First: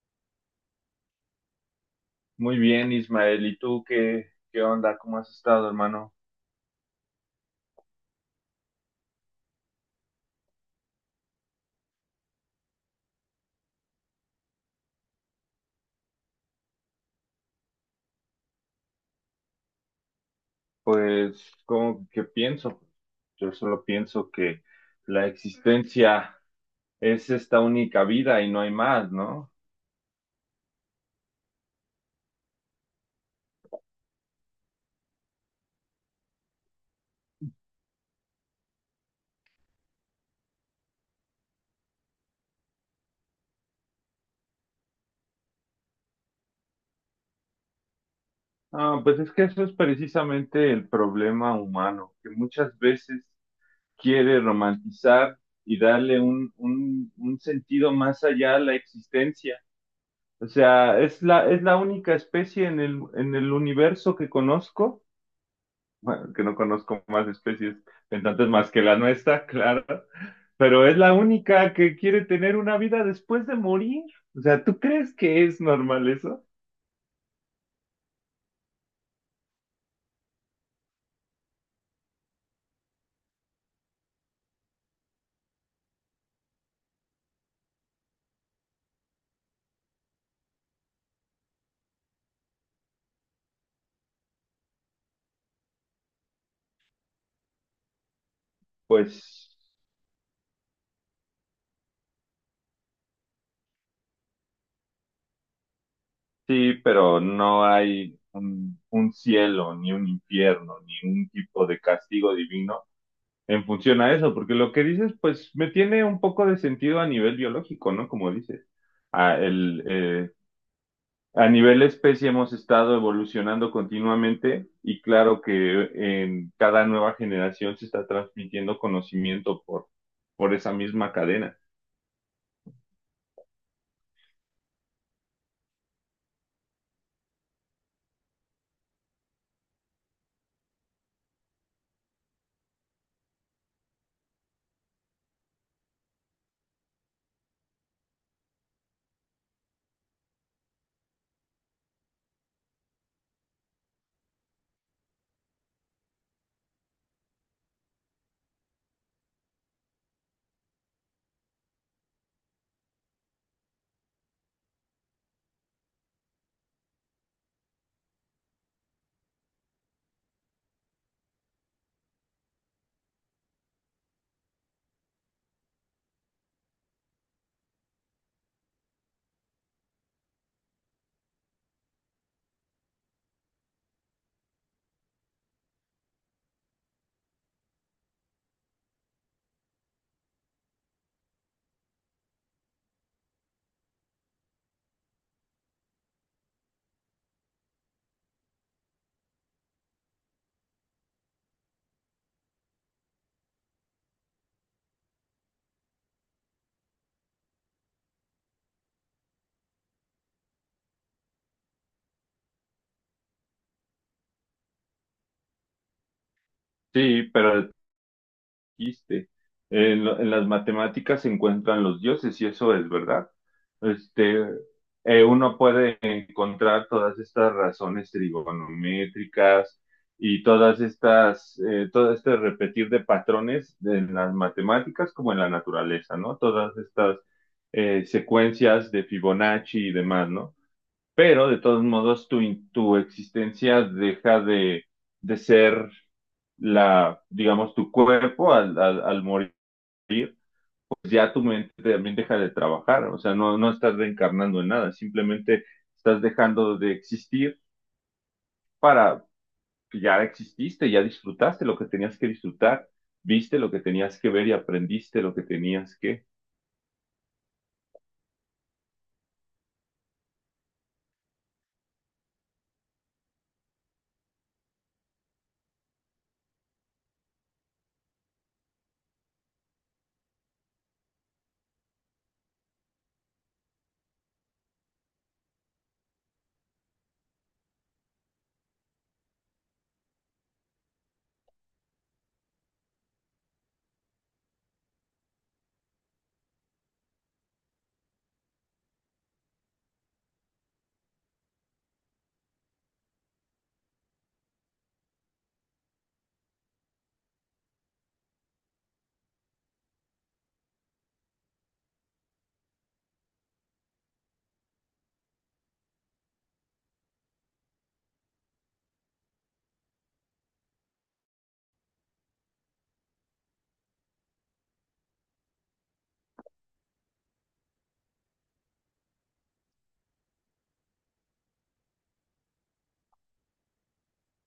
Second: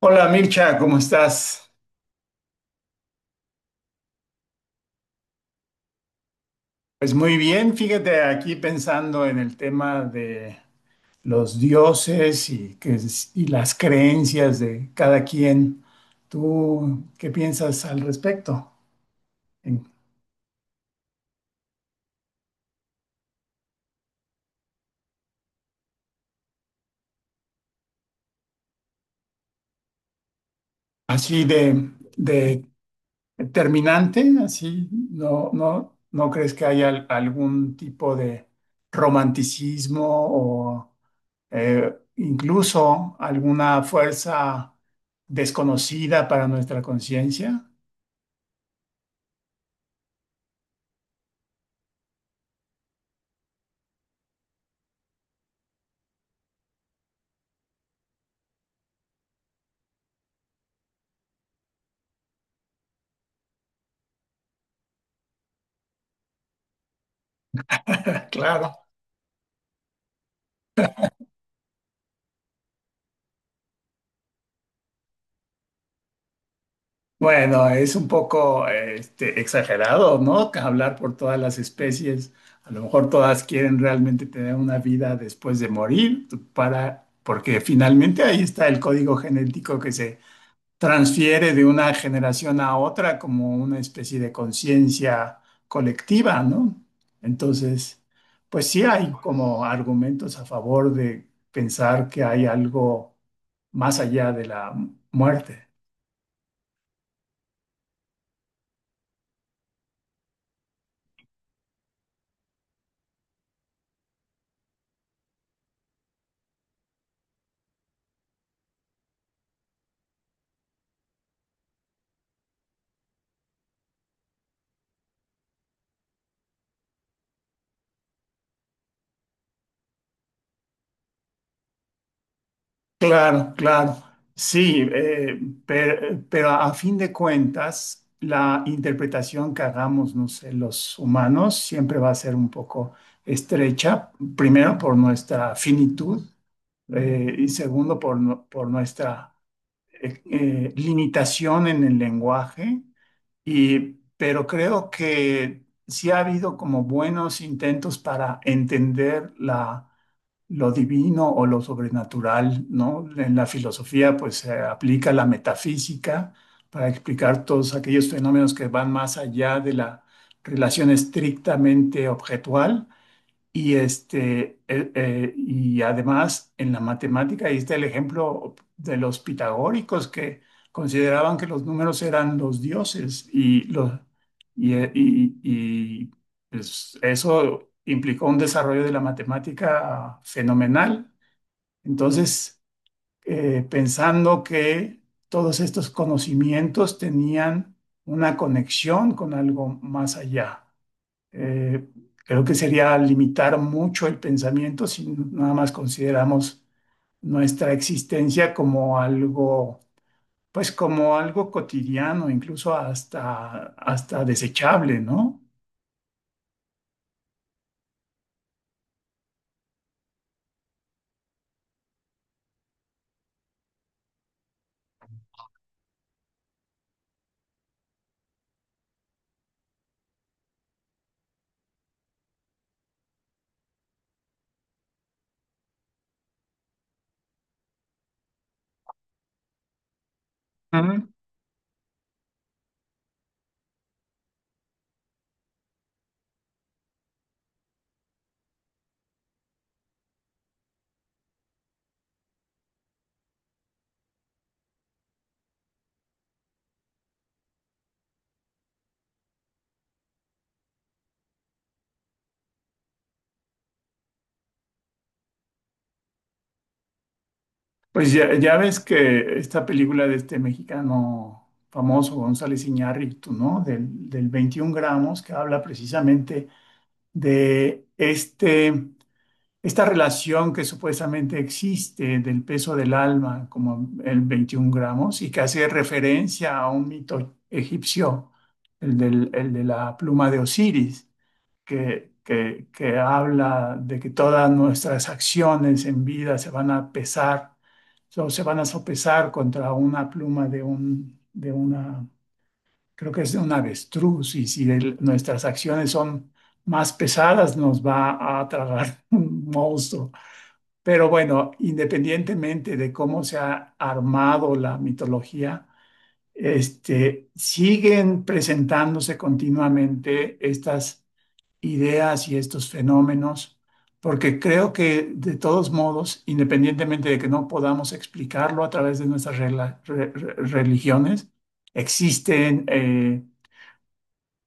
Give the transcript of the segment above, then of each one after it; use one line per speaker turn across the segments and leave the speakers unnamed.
Hola Mircha, ¿cómo estás?
Muy bien, Ismael. ¿Y tú qué, qué onda? ¿Cómo has estado, hermano?
Pues muy bien, fíjate aquí pensando en el tema de los dioses y, que, y las creencias de cada quien. ¿Tú qué piensas al respecto? En-
Pues, ¿cómo que pienso? Yo solo pienso que la existencia es esta única vida y no hay más, ¿no?
Así de terminante, así, no, no, ¿no crees que haya algún tipo de romanticismo o incluso alguna fuerza desconocida para nuestra conciencia?
Ah, pues es que eso es precisamente el problema humano, que muchas veces quiere romantizar y darle un sentido más allá a la existencia. O sea, es la única especie en el universo que conozco, bueno, que no conozco más especies pensantes más que
Claro.
la nuestra, claro, pero es la única que quiere tener una vida después de morir. O sea, ¿tú crees que es normal eso?
Bueno, es un poco este, exagerado, ¿no? Que hablar por todas las especies. A lo mejor todas quieren realmente tener una vida después de morir, porque finalmente ahí está el código genético que se transfiere de una generación a otra como una especie de conciencia colectiva, ¿no? Entonces, pues sí hay
Pues
como argumentos a favor de pensar que hay algo más allá de la muerte.
sí, pero no hay un cielo, ni un infierno, ni un tipo de castigo divino en función a eso, porque lo que dices, pues me tiene un poco de sentido a nivel biológico, ¿no? Como dices, ah, el, eh, a nivel especie hemos estado evolucionando continuamente y claro que en cada nueva generación se está transmitiendo conocimiento por esa misma cadena.
Claro, claro. Sí, pero a fin de cuentas, la interpretación que hagamos, no sé, los humanos siempre va a ser un poco estrecha, primero por nuestra finitud y segundo, por nuestra limitación en el lenguaje. Y, pero creo que sí ha habido como buenos intentos para entender lo divino o lo sobrenatural, ¿no? En la filosofía, pues se aplica la metafísica para explicar todos aquellos fenómenos que van más allá de la relación estrictamente objetual y, y además en la matemática, ahí está el ejemplo de los pitagóricos que consideraban que los números eran los dioses y, pues, eso implicó un desarrollo de la matemática fenomenal. Entonces, pensando que todos estos conocimientos tenían una conexión con algo más allá. Eh, Creo que sería limitar mucho el pensamiento si nada más consideramos nuestra existencia como algo, pues como algo cotidiano, incluso hasta, hasta desechable, ¿no?
Sí, pero dijiste. En las matemáticas se encuentran los dioses y eso es verdad. Este, Uno puede encontrar todas estas razones trigonométricas y todo este repetir de patrones en las matemáticas como en la naturaleza, ¿no? Todas estas Secuencias de Fibonacci y demás, ¿no?
Ujú.
Pero de todos modos tu existencia deja de ser la, digamos, tu cuerpo al morir, pues ya tu mente también deja de trabajar, o sea, no estás reencarnando en nada, simplemente estás dejando de existir para, ya exististe, ya disfrutaste lo que tenías que disfrutar, viste lo que tenías que ver y aprendiste lo que tenías que,
Pues ya, ya ves que esta película de este mexicano famoso, González Iñárritu, ¿no? Del 21 gramos, que habla precisamente de esta relación que supuestamente existe del peso del alma, como el 21 gramos, y que hace referencia a un mito egipcio, el de la pluma de Osiris, que habla de que todas nuestras acciones en vida se van a pesar, o se van a sopesar contra una pluma de una, creo que es de un avestruz, y si nuestras acciones son más pesadas, nos va a tragar un monstruo. Pero bueno, independientemente de cómo se ha armado la mitología, este, siguen presentándose continuamente estas ideas y estos fenómenos, porque creo que de todos modos, independientemente de que no podamos explicarlo a través de nuestras religiones, existen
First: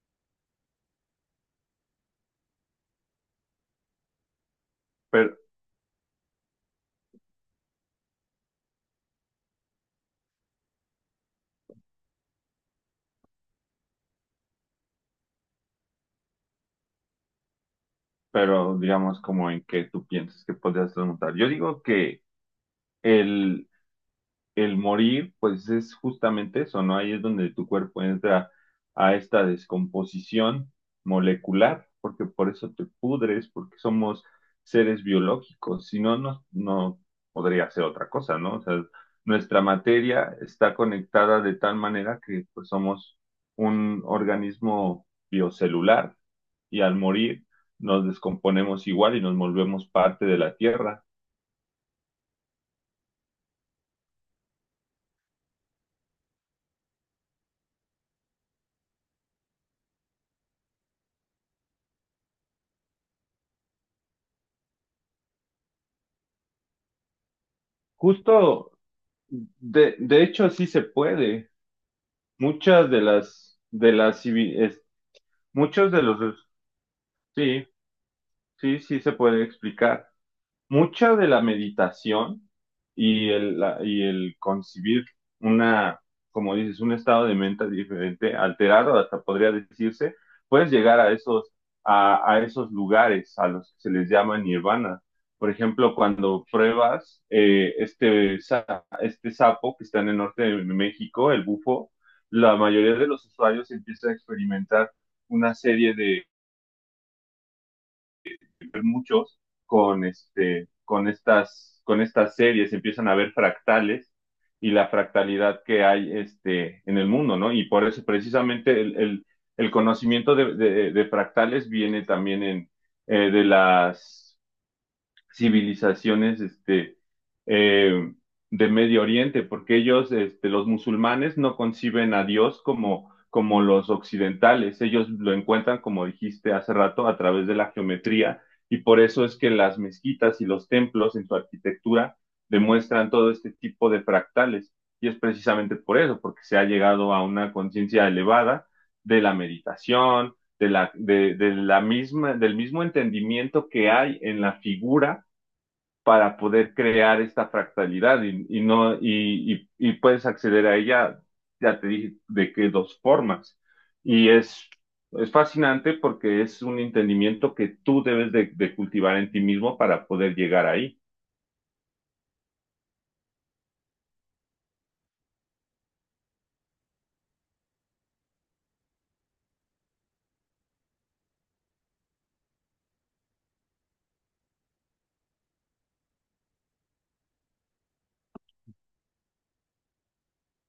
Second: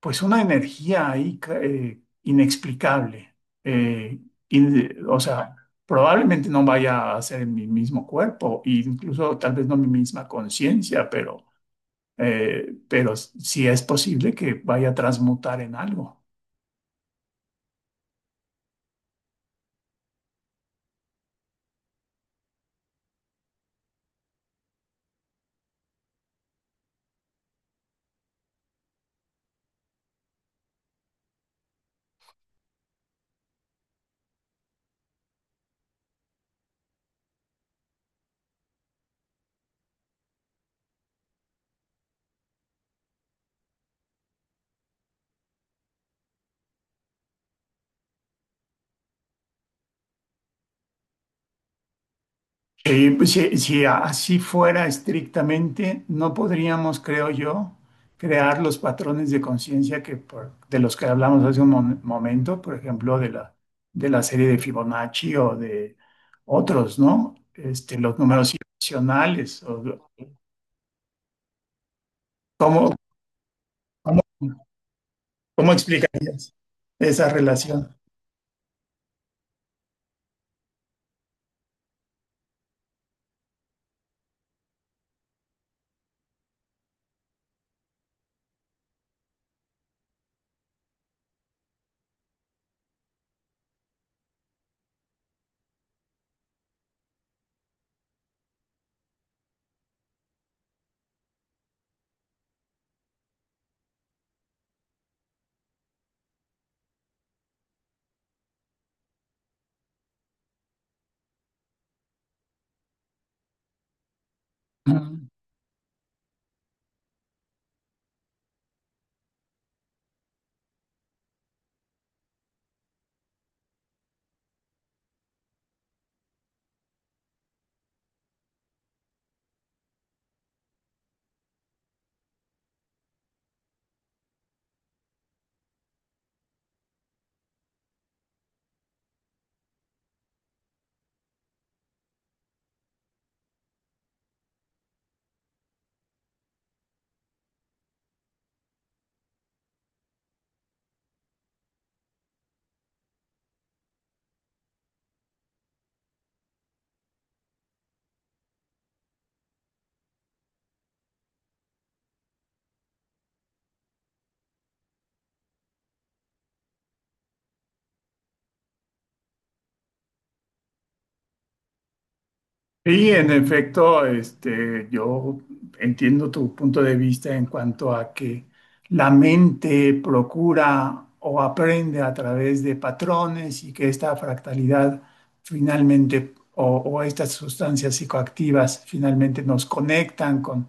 pues una energía ahí inexplicable. eh, o
pero,
sea, probablemente no vaya a ser en mi mismo cuerpo, e incluso tal vez no mi misma conciencia, pero sí es posible que vaya a transmutar en algo.
pero digamos, como en que tú piensas que podrías remontar. Yo digo que el, el morir, pues es justamente eso, ¿no? Ahí es donde tu cuerpo entra a esta descomposición molecular, porque por eso te pudres, porque somos seres biológicos, si no, no podría ser otra cosa, ¿no? O sea, nuestra materia está conectada de tal manera que pues somos un organismo biocelular y al morir nos descomponemos igual y nos volvemos parte de la Tierra.
Si, si así fuera estrictamente, no podríamos, creo yo, crear los patrones de conciencia que de los que hablamos hace un momento, por ejemplo, de de la serie de Fibonacci o de otros, ¿no? Este, los números
Justo,
irracionales.
de hecho, sí se puede. Muchas
¿Cómo,
de las, de
cómo,
las, civi- es-
cómo
muchos de los,
explicarías esa
sí,
relación?
sí, sí se puede explicar mucha de la meditación y el concebir una, como dices, un estado de mente diferente, alterado, hasta podría decirse, puedes llegar a esos, a esos lugares a los que se les llama nirvana. Por ejemplo, cuando pruebas este sapo que está en el norte de México, el bufo, la mayoría de los usuarios empiezan a experimentar una serie muchos con estas series, empiezan a ver fractales y la fractalidad que hay en el mundo, ¿no? Y por eso precisamente el conocimiento de fractales viene también de las civilizaciones eh, de Medio Oriente, porque ellos, este, los musulmanes, no conciben a Dios como, como los occidentales. Ellos lo encuentran, como dijiste hace rato, a través de la geometría, y por eso es que las mezquitas y los templos en su arquitectura demuestran todo este tipo de fractales. Y es precisamente por eso, porque se ha llegado a una conciencia elevada de la meditación, de de la misma, del mismo entendimiento que hay en la figura para poder crear esta fractalidad y no y, y, y puedes acceder a ella, ya te dije de qué dos formas. Y es fascinante porque es un entendimiento que tú debes de cultivar en ti mismo para poder llegar ahí.
Sí, en efecto, este, yo entiendo tu punto de vista en cuanto a que la mente procura o aprende a través de patrones y que esta fractalidad finalmente o estas sustancias psicoactivas finalmente nos conectan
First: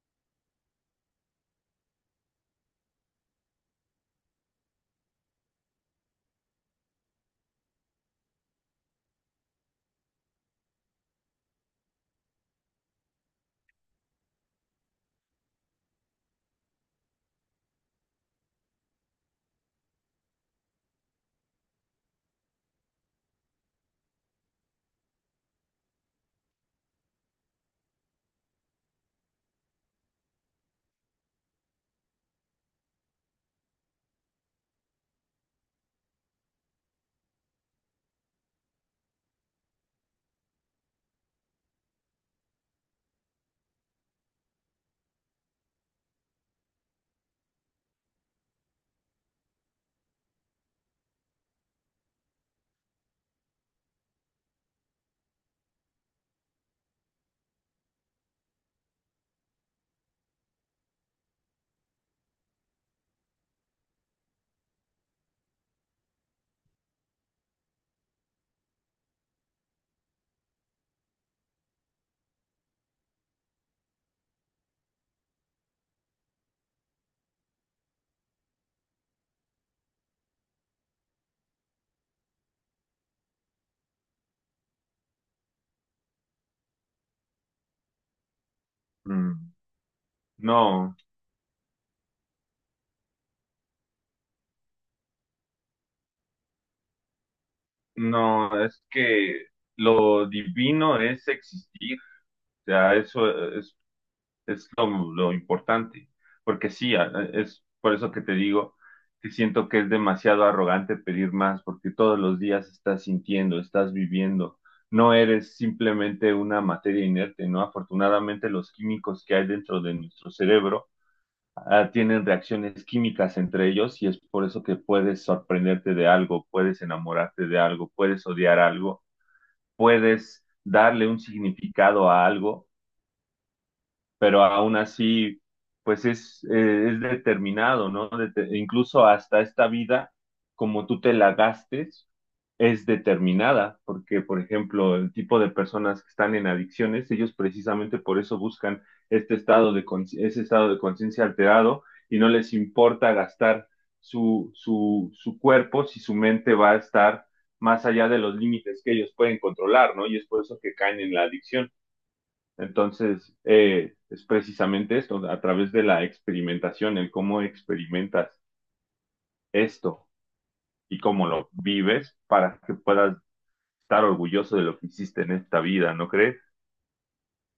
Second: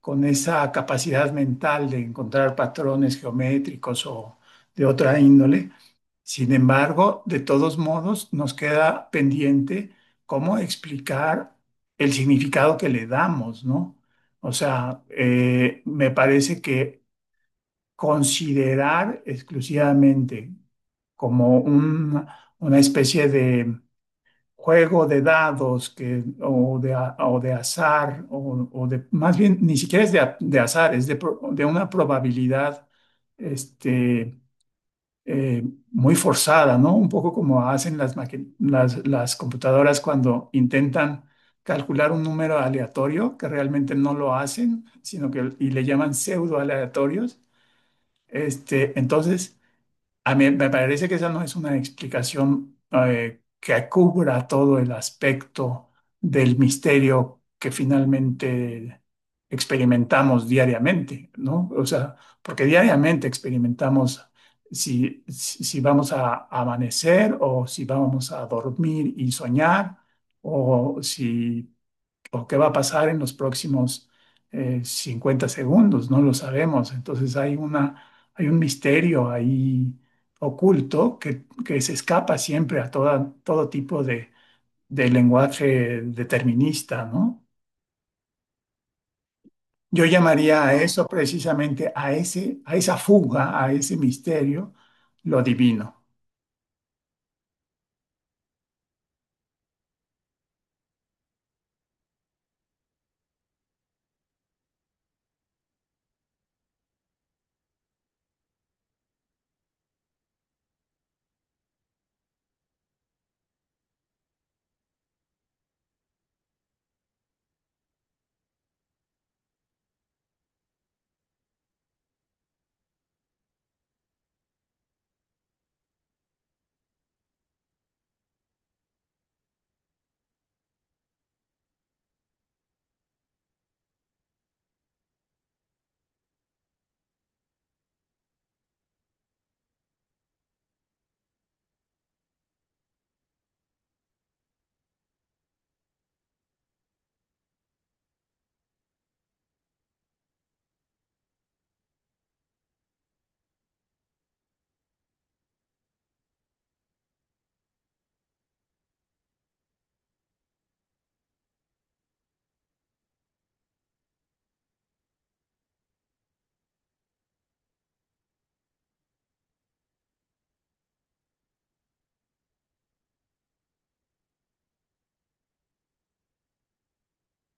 con esa capacidad mental de encontrar patrones geométricos o de otra índole. Sin embargo, de todos modos, nos queda pendiente cómo explicar el significado que le damos, ¿no? O sea, me parece que considerar exclusivamente como una especie de juego de dados que, o, de, a- o de azar, más bien, ni siquiera es de azar, es de una probabilidad este, eh, muy forzada, ¿no? Un poco como hacen las computadoras cuando intentan calcular un número aleatorio, que realmente no lo hacen, sino que y le llaman pseudo aleatorios. Este, entonces, a mí me parece que esa no es una explicación que cubra todo el aspecto del misterio que finalmente experimentamos diariamente, ¿no? O sea, porque diariamente experimentamos si vamos a amanecer o si vamos a dormir y soñar o si o qué va a pasar en los próximos 50 segundos, no lo sabemos. Entonces hay una, hay un misterio ahí oculto que se escapa siempre a toda, todo tipo de lenguaje determinista, ¿no?
Mm.
Yo llamaría a claro.
No,
Eso precisamente, a ese, a esa fuga, a ese misterio, lo divino.
no, es que lo divino es existir. O sea, eso, es lo importante, porque sí, es por eso que te digo que siento que es demasiado arrogante pedir más, porque todos los días estás sintiendo, estás viviendo, no eres simplemente una materia inerte, ¿no? Afortunadamente los químicos que hay dentro de nuestro cerebro tienen reacciones químicas entre ellos y es por eso que puedes sorprenderte de algo, puedes enamorarte de algo, puedes odiar algo, puedes darle un significado a algo, pero aún así, pues es determinado, ¿no? Incluso hasta esta vida, como tú te la gastes, es determinada, porque, por ejemplo, el tipo de personas que están en adicciones, ellos precisamente por eso buscan ese estado de conciencia alterado y no les importa gastar su cuerpo si su mente va a estar más allá de los límites que ellos pueden controlar, ¿no? Y es por eso que caen en la adicción. Entonces, es precisamente esto, a través de la experimentación, el cómo experimentas esto y cómo lo vives para que puedas estar orgulloso de lo que hiciste en esta vida, ¿no crees?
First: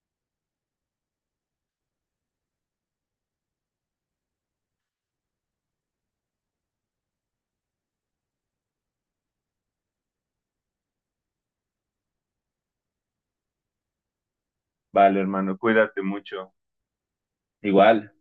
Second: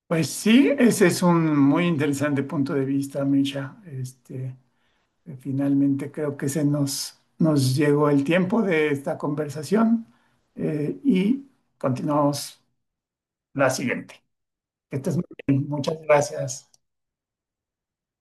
Pues sí, ese es un muy interesante punto de vista, Misha. Finalmente creo que se nos llegó el tiempo de esta conversación y continuamos la siguiente. Que estés
Vale,
muy
hermano,
bien. Muchas
cuídate mucho.
gracias.
Igual.